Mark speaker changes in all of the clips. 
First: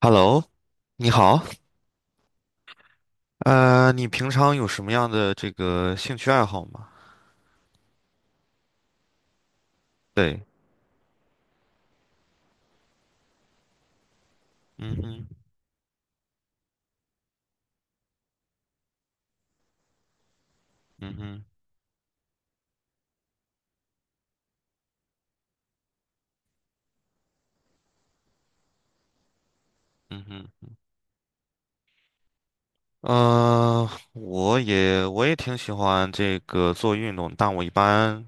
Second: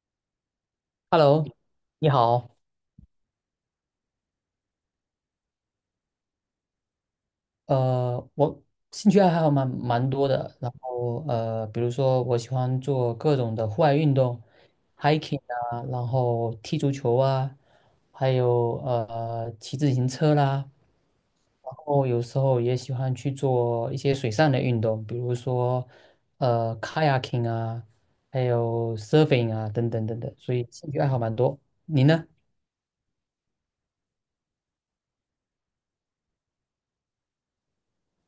Speaker 1: Hello，你好，
Speaker 2: Hello，你好。
Speaker 1: 你平常有什么样的这个兴趣爱好吗？
Speaker 2: 我兴趣爱好蛮多
Speaker 1: 对。
Speaker 2: 的，然后比如说我喜欢做各种的户外运动
Speaker 1: 嗯哼。
Speaker 2: ，hiking 啊，然后踢足球啊，还有骑自行车啦，
Speaker 1: 嗯哼。
Speaker 2: 然后有时候也喜欢去做一些水上的运动，比如说kayaking 啊，还有 surfing 啊等等等
Speaker 1: 嗯
Speaker 2: 等，所以
Speaker 1: 哼。
Speaker 2: 兴趣爱好蛮多。你呢？
Speaker 1: 我也挺喜欢这个做运动，但我一般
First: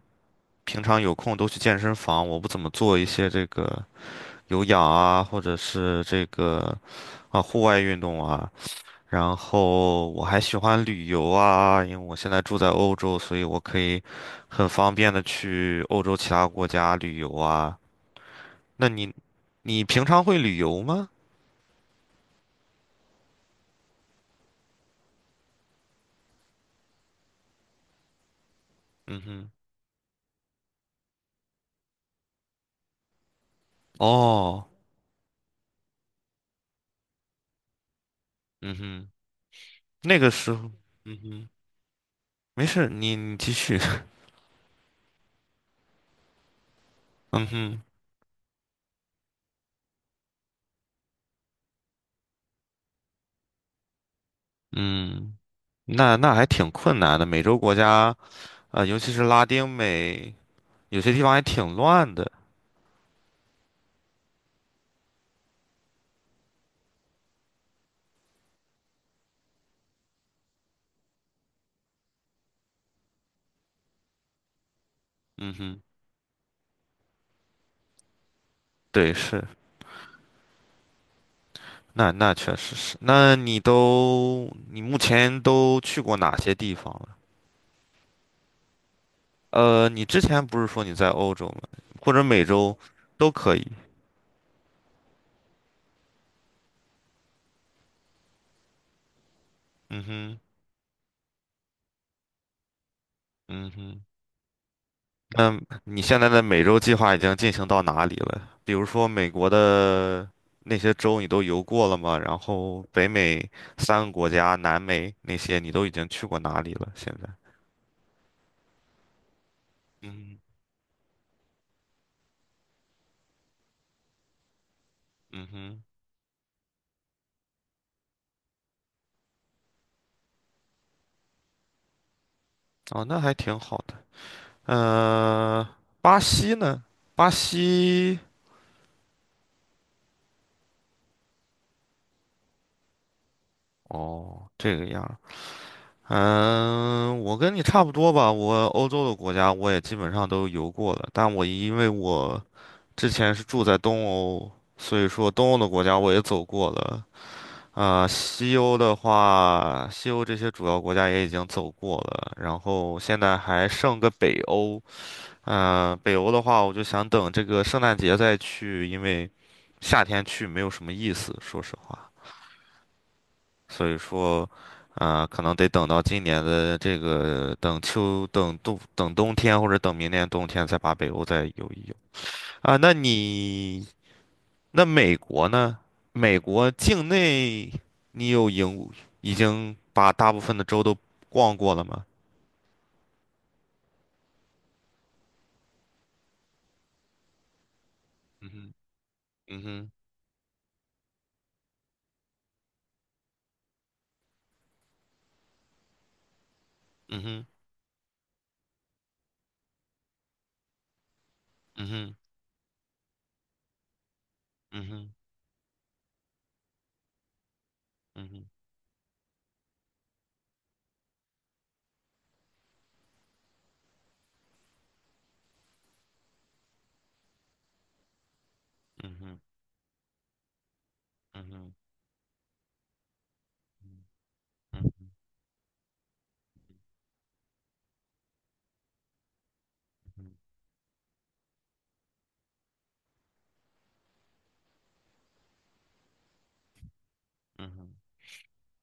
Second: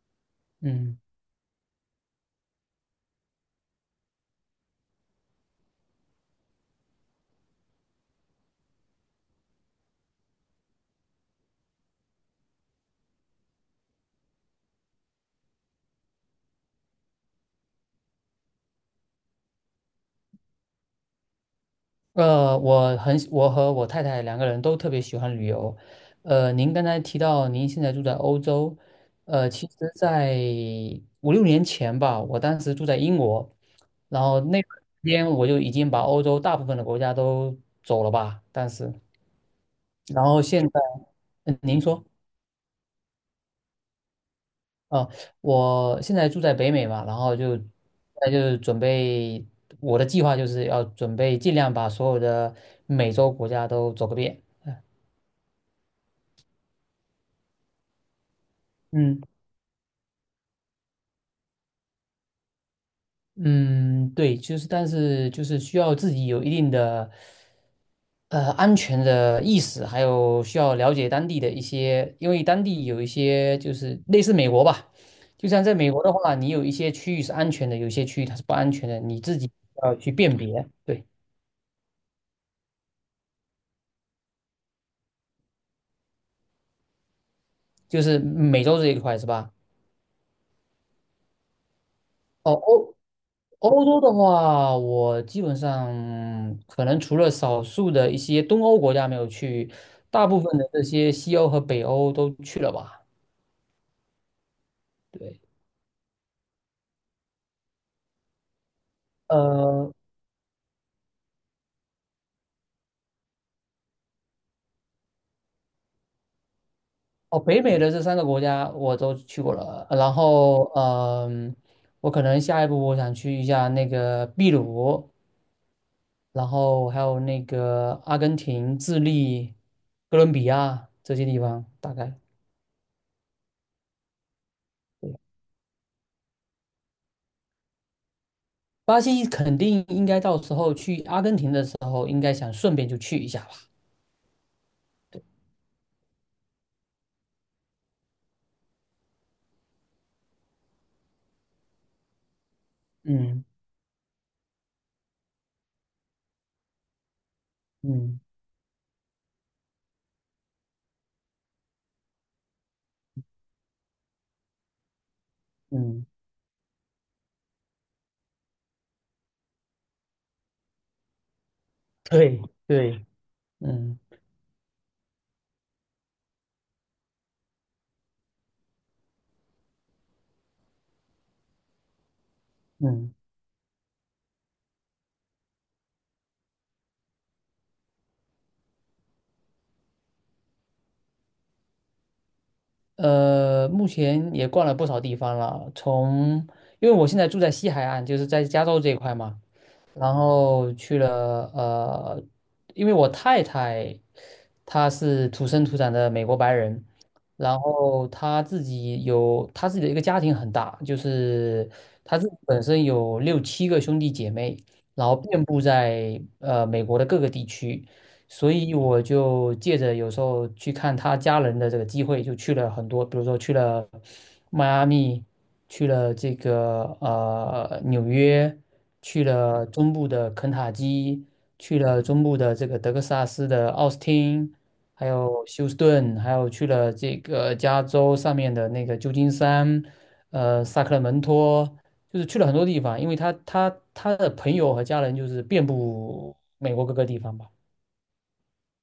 Speaker 1: 平
Speaker 2: 嗯。
Speaker 1: 常有空都去健身房，我不怎么做一些这个有氧啊，或者是这个啊户外运动啊。然后我还喜欢旅游啊，因为我现在住在欧洲，所以我可以很方便的去欧洲其他国家旅游啊。那你平常会旅游吗？
Speaker 2: 我很喜我和我太太两个人都特别喜欢旅游。您刚才提到您现在住在欧洲，
Speaker 1: 嗯哼。
Speaker 2: 其实在五六年前吧，我当时住在英国，然后那
Speaker 1: 哦。
Speaker 2: 段时间我就已经把欧洲大部分的国家都走了吧，当
Speaker 1: 嗯
Speaker 2: 时，
Speaker 1: 哼。那
Speaker 2: 然
Speaker 1: 个
Speaker 2: 后
Speaker 1: 时
Speaker 2: 现
Speaker 1: 候，
Speaker 2: 在，
Speaker 1: 嗯哼，
Speaker 2: 嗯，您说。
Speaker 1: 没事，你继续。
Speaker 2: 哦，我现在住在北美嘛，然 后
Speaker 1: 嗯
Speaker 2: 就，
Speaker 1: 哼。
Speaker 2: 那就是准备我的计划就是要准备尽量把所有的美洲国家都走个遍。
Speaker 1: 嗯，那那还挺困难的，美洲国家，尤其
Speaker 2: 嗯，
Speaker 1: 是拉丁美，有些地方还挺乱的。
Speaker 2: 嗯，对，就是但是就是需要自己有一定的安全的意识，还有需要了解当地的一些，因为当地有一些就是类似美国吧，就
Speaker 1: 嗯
Speaker 2: 像在
Speaker 1: 哼。
Speaker 2: 美国的话，你有一些区域是安全的，有一些区域它是不安全的，
Speaker 1: 对，
Speaker 2: 你自
Speaker 1: 是。
Speaker 2: 己要去辨别。对，
Speaker 1: 那那确实是，那你目前都去过哪些地方了？
Speaker 2: 就是美洲这一块是吧？
Speaker 1: 你之前不是说你在欧洲吗？或者美
Speaker 2: 哦，
Speaker 1: 洲都可以。
Speaker 2: 欧洲的话，我基本上可能除了少数的一些东欧国家没有去，
Speaker 1: 嗯
Speaker 2: 大
Speaker 1: 哼。
Speaker 2: 部分的这些西欧和北欧都去了吧？
Speaker 1: 嗯哼。
Speaker 2: 对，
Speaker 1: 那你现在的美洲计划已经进行到哪里了？比如说美国
Speaker 2: 呃，
Speaker 1: 的那些州你都游过了吗？然后北美三个国家，南美那些你都已经去过哪里了？现在？
Speaker 2: 哦，北美的这三个国家我都去过了，然
Speaker 1: 嗯。
Speaker 2: 后我可能下一步我想去一下那个秘鲁，
Speaker 1: 嗯哼。
Speaker 2: 然后还有那个阿根廷、智利、哥伦比亚这些地方，大概。
Speaker 1: 哦，那还挺好的。嗯，巴西呢？巴西，
Speaker 2: 巴西肯定应该到时候去阿根廷的时候，应该想顺便就去一下吧。
Speaker 1: 哦，这个样儿。嗯，我跟你差不多吧。我欧洲的国家我也基本上都游过了，但我因为我之前是
Speaker 2: 嗯
Speaker 1: 住在东欧，所以说东欧的国家我也走过了。啊、
Speaker 2: 嗯
Speaker 1: 西欧的话，西欧这些主要国家也已经走过了，然后现在还剩个北欧。嗯、
Speaker 2: 嗯，
Speaker 1: 北欧的话，我就想等这个圣诞节再去，因为夏天去没有什么意思，说实话。
Speaker 2: 对对，
Speaker 1: 所以
Speaker 2: 嗯
Speaker 1: 说，啊、可能得等到今年的这个等秋、等冬、等冬天，或者等明年冬天再把北欧再游一游。啊，那
Speaker 2: 嗯，
Speaker 1: 你那美国呢？美国境内你有影已经把大部分的州都逛过了吗？
Speaker 2: 目前也逛了不少地方了，从因为我现在住在西海岸，就是在
Speaker 1: 嗯
Speaker 2: 加
Speaker 1: 哼。
Speaker 2: 州这一块嘛，
Speaker 1: 嗯哼。
Speaker 2: 然后去了因为我太太她是土生土长的美国白人，
Speaker 1: 嗯哼。
Speaker 2: 然后她自己有她自己的一个家庭很大，就是
Speaker 1: 嗯哼。
Speaker 2: 她自己本身有六七个兄弟姐妹，
Speaker 1: 嗯
Speaker 2: 然
Speaker 1: 哼。
Speaker 2: 后遍布在美国的各个地区，
Speaker 1: 嗯哼。
Speaker 2: 所以我就借着有时候去看他家人的这个机会，就去了很多，比如说去了迈阿密，去了这个纽约，
Speaker 1: 嗯
Speaker 2: 去
Speaker 1: 哼。
Speaker 2: 了中部的肯塔基，
Speaker 1: 嗯哼。
Speaker 2: 去了中部的这个德克萨斯的奥斯汀，还有休斯顿，还有去了这个加州上面的那个旧金山，
Speaker 1: 嗯哼。
Speaker 2: 萨克拉门托。就是去了很多地方，因为他的朋友和家人就是遍布美国各个地方吧。
Speaker 1: 嗯哼。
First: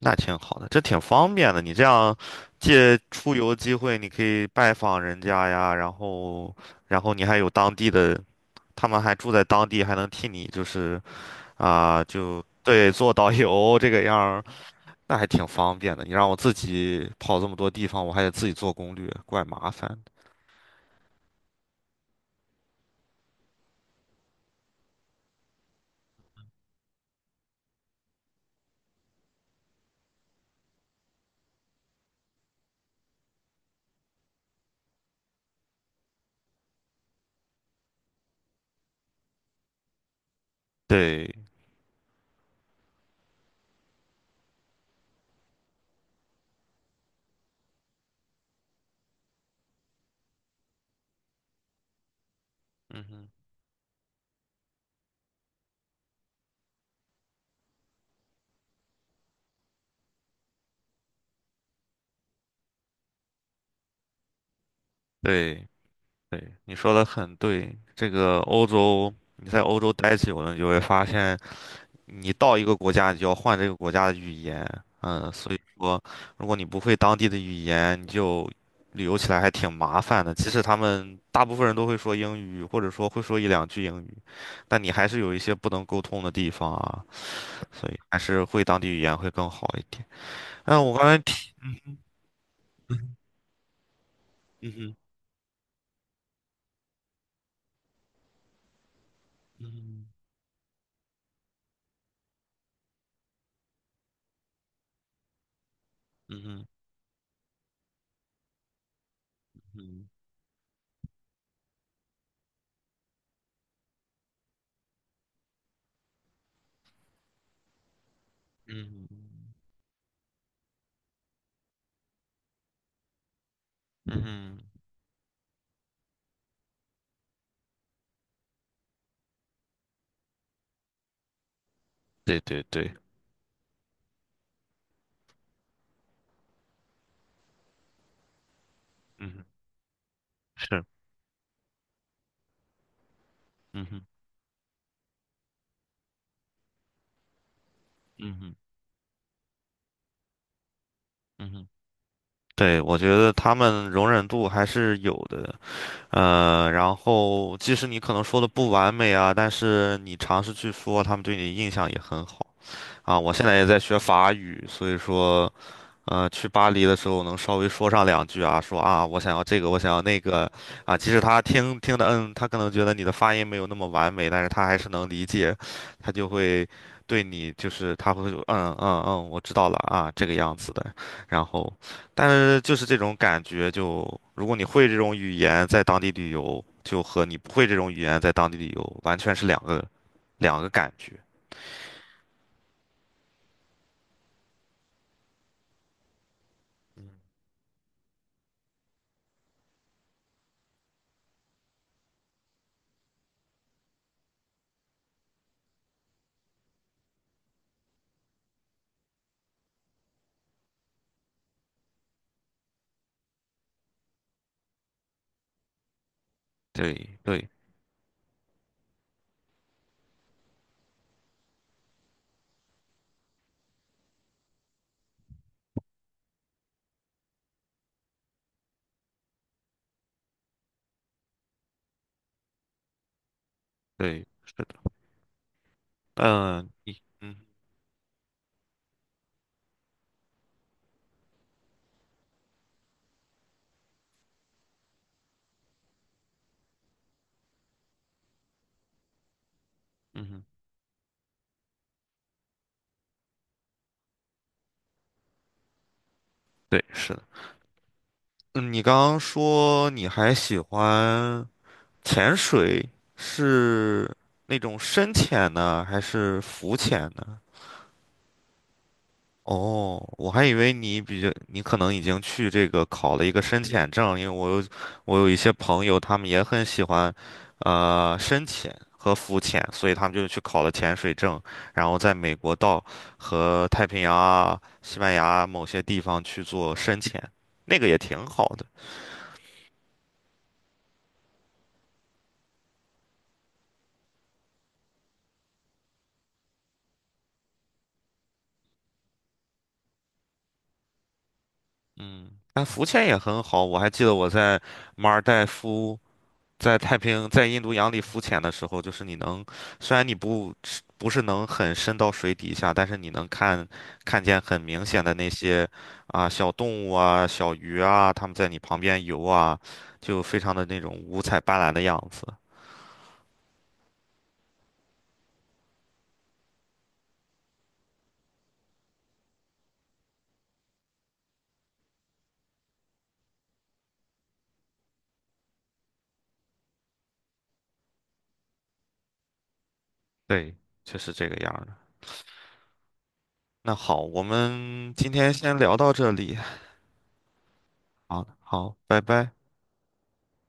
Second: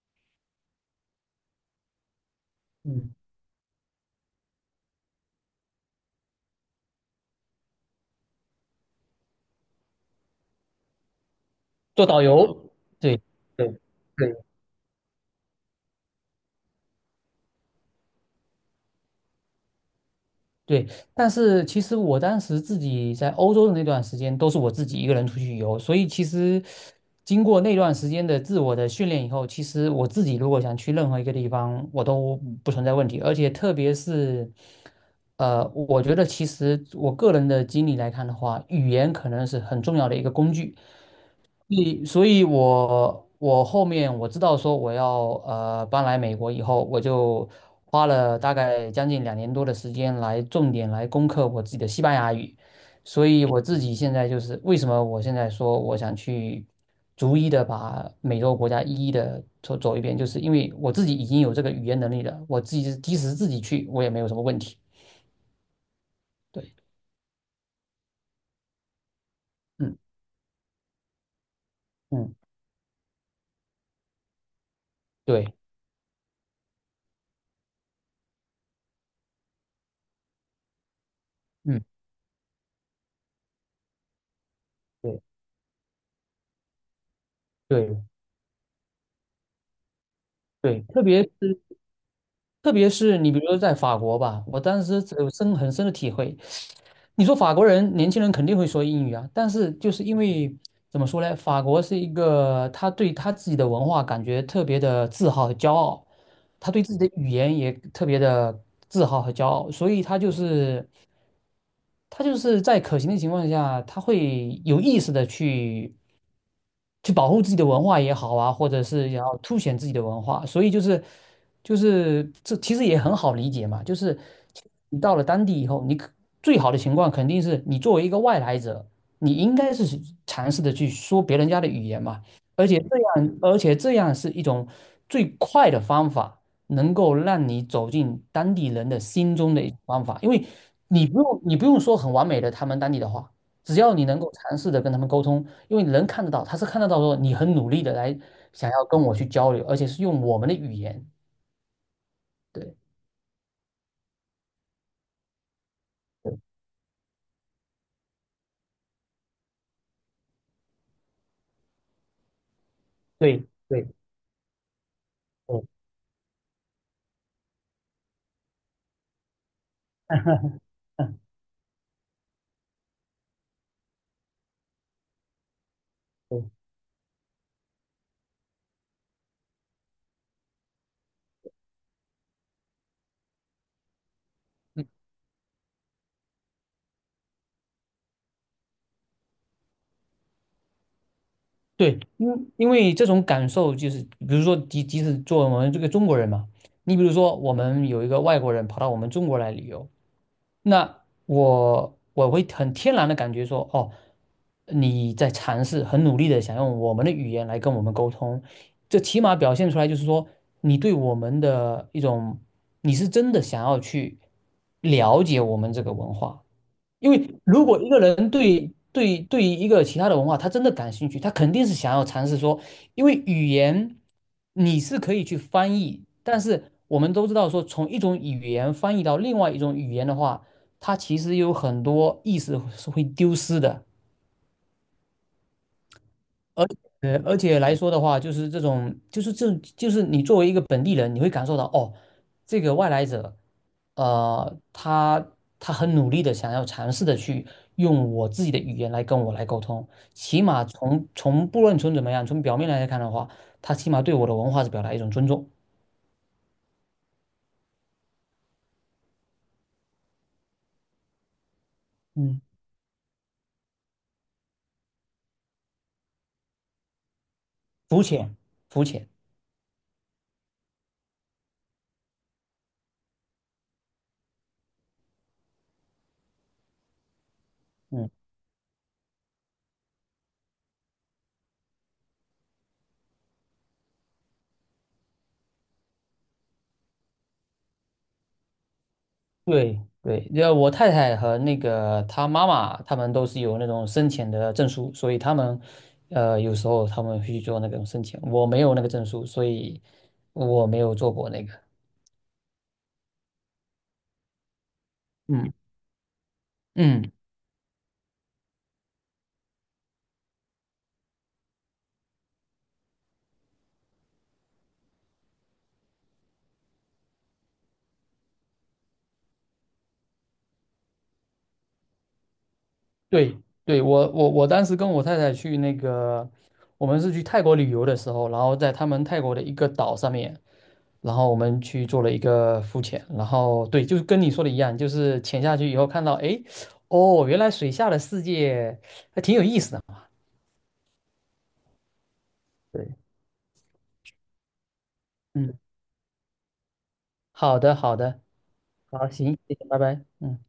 Speaker 1: 那挺好的，这挺方便的。你这样借
Speaker 2: 嗯。
Speaker 1: 出游机会，你可以拜访人家呀，然后，然后你还有当地的，他们还住在当地，还能替你就是啊、
Speaker 2: 做导
Speaker 1: 就
Speaker 2: 游，嗯
Speaker 1: 对，做
Speaker 2: 对
Speaker 1: 导游
Speaker 2: 对
Speaker 1: 这个样儿。那还挺方便的。你让我自己跑这么多地方，我还得自己做攻略，怪麻烦的。
Speaker 2: 对，但是其实我当时自己在欧洲的那段时间，都是我自己一个人出去游，所以其实经过那段时间的自我的训练以后，其实我自己如果想去任何一个地方，我都不存在问题，而且特别是，我觉得其实我个人的经历来看的话，语言可能是很重要的一个工具。
Speaker 1: 对。
Speaker 2: 所以我后面我知道说我要搬来美国以后，我就花了大概将近两年多的时间来重点来攻克我自己的西班牙语，
Speaker 1: 嗯
Speaker 2: 所
Speaker 1: 哼。
Speaker 2: 以我自己现在就是为什么我现在说我想去逐一的把美洲国家一一的走走一遍，就是因为我自己已经有这个语言能力了，我自己即使自己去我也没有什么问题。
Speaker 1: 对对，
Speaker 2: 对，
Speaker 1: 你说的很对。这个欧洲，你在欧洲
Speaker 2: 嗯
Speaker 1: 待久了，你就会发现，你
Speaker 2: 嗯，
Speaker 1: 到一个国家，你就要换这个国家的语言。嗯，所
Speaker 2: 对，
Speaker 1: 以说，如果你不会当地的语言，你就旅游起来还挺麻烦的。即使他们大部分人
Speaker 2: 嗯
Speaker 1: 都会说英语，或者说会说一两句英语。但你还是有一
Speaker 2: 对
Speaker 1: 些不能沟通的地方啊，所
Speaker 2: 对
Speaker 1: 以还是会当地语言会更好一点。
Speaker 2: 对，
Speaker 1: 嗯，我刚才提，
Speaker 2: 特别是你比如说在法国吧，我
Speaker 1: 嗯
Speaker 2: 当
Speaker 1: 哼。
Speaker 2: 时很深的体会。你说法国人年轻人肯定会说英语啊，但是就是
Speaker 1: 嗯哼。
Speaker 2: 因为怎么说呢，法国是一个他对他自己的文化感觉特别的自豪和骄傲，
Speaker 1: 嗯哼。
Speaker 2: 他对自己的语言也特别的自豪和骄傲，所以
Speaker 1: 嗯
Speaker 2: 他就是在可行的情况下，他会有意识的去。去保护自己的文化也好啊，或
Speaker 1: 哼。
Speaker 2: 者
Speaker 1: 嗯
Speaker 2: 是要
Speaker 1: 哼。
Speaker 2: 凸显自己的文化，所以就是就是这其实也很好理解嘛，就是
Speaker 1: 嗯哼。
Speaker 2: 你到了当地以后，最好的情况肯定是你作为一个外来者，你应该是去尝试的去说别人家的语言嘛，
Speaker 1: 对对对。
Speaker 2: 而且这样是一种最快的方法，能够让你走进当地人的
Speaker 1: 嗯
Speaker 2: 心
Speaker 1: 哼。
Speaker 2: 中的一种方法，因为
Speaker 1: 是。
Speaker 2: 你不用说很完美的他们当地的话。只
Speaker 1: 嗯
Speaker 2: 要
Speaker 1: 哼。
Speaker 2: 你能够尝试的跟他们沟通，因为能看得到，他是看得到说你很努力的来
Speaker 1: 嗯哼。
Speaker 2: 想要跟我去交流，而且是用我们的语言。
Speaker 1: 嗯哼。
Speaker 2: 对
Speaker 1: 对，我觉得他们容忍度还是有的。
Speaker 2: 对
Speaker 1: 然后即使你可能说的不完美啊，但是你尝试去说，他们对你的印象也很好啊。我现
Speaker 2: 对
Speaker 1: 在也在
Speaker 2: 对，
Speaker 1: 学法语，所以说，
Speaker 2: 嗯
Speaker 1: 去巴黎的时候能稍微说上两句啊，说啊，我想要这个，我想要那个，啊，即使
Speaker 2: 嗯
Speaker 1: 他听听的，嗯，他可能觉得你的发音没有那么完美，但是他还是能理解，他就会
Speaker 2: 对
Speaker 1: 对你就是他会说嗯嗯嗯，我知道了啊，这个样子的。然后，但是就是这种感觉就，如果你
Speaker 2: 嗯
Speaker 1: 会这种语言在当地旅游，就和你不会这种语言在当地旅游完全是两个感觉。
Speaker 2: 对，因为这种感受就是，比如说，即使作为我们这个中国人嘛，你比如说，我们有一个外国人跑到我们中国来旅游，那我会很天然的感觉说，哦，你在尝试，很努力的想用我们的语言来跟我们沟通，这起码表现出来就是说，你对我们的一种，你是真的想要去了解我们这个文化，因
Speaker 1: 对
Speaker 2: 为
Speaker 1: 对
Speaker 2: 如果一个人对于一个其他的文化，他真的感兴趣，他肯定是想要尝试说，因为语言你是可以去翻译，但是我们都知道说，从一种语言翻译到另外一种语言的话，它其实有很多意思是会丢失的。
Speaker 1: 对，是的。
Speaker 2: 而
Speaker 1: 嗯，你嗯
Speaker 2: 而且来说的话，就是这种，就是这，就是你作为一个本地人，你会感受到哦，这个外来者，呃，他他很努力的想要尝试的去用我自己的语言来跟我来沟通，
Speaker 1: 嗯
Speaker 2: 起
Speaker 1: 哼。
Speaker 2: 码从不论从怎么样，从表面来看的话，他起码对我的文化是表达一种尊重，
Speaker 1: 对，是的。嗯，你刚刚说你还喜欢潜
Speaker 2: 嗯
Speaker 1: 水，是那种深潜呢，还是浮潜呢？
Speaker 2: 肤浅，肤浅，
Speaker 1: 哦，我还以为你比较，你可能已经去这个考了一个深潜证，因为我有一些朋友，他们也很喜欢，
Speaker 2: 嗯。
Speaker 1: 深潜和浮潜，所以他们就去考了潜水证，然后在美国到和太平洋啊、西班牙啊某些地方去做深潜，那个也挺好的。
Speaker 2: 对对，要我太太和那个她妈妈，他们都是有那种生前的证书，所以他们，有时候他们会去做那种生前，我没有那个证书，所以我没有做过那个。
Speaker 1: 嗯，那浮潜也很好。我还记得我在马尔代
Speaker 2: 嗯
Speaker 1: 夫、在太
Speaker 2: 嗯，
Speaker 1: 平洋在印度洋里浮潜的时候，就是你能，虽然你不是能很深到水底下，但是你能看见很明显的那些啊小动物啊、小鱼啊，它们在你旁边游啊，就非常的那种五彩斑斓的样子。
Speaker 2: 对对，我我当时跟我太太去那个，我们是去泰国旅游的时候，然后在他们泰国的一个岛上面，然后我们去做了一个浮潜，然后对，就是跟你说的一样，就是潜下去以后看到，哎，哦，原来水下的世界还挺有意思的。
Speaker 1: 对，就是这个样儿的。
Speaker 2: 对，
Speaker 1: 那好，我们今天先
Speaker 2: 嗯，
Speaker 1: 聊到这里。
Speaker 2: 好的好的，
Speaker 1: 好，好，拜
Speaker 2: 好，
Speaker 1: 拜。
Speaker 2: 行，谢谢，拜拜。嗯。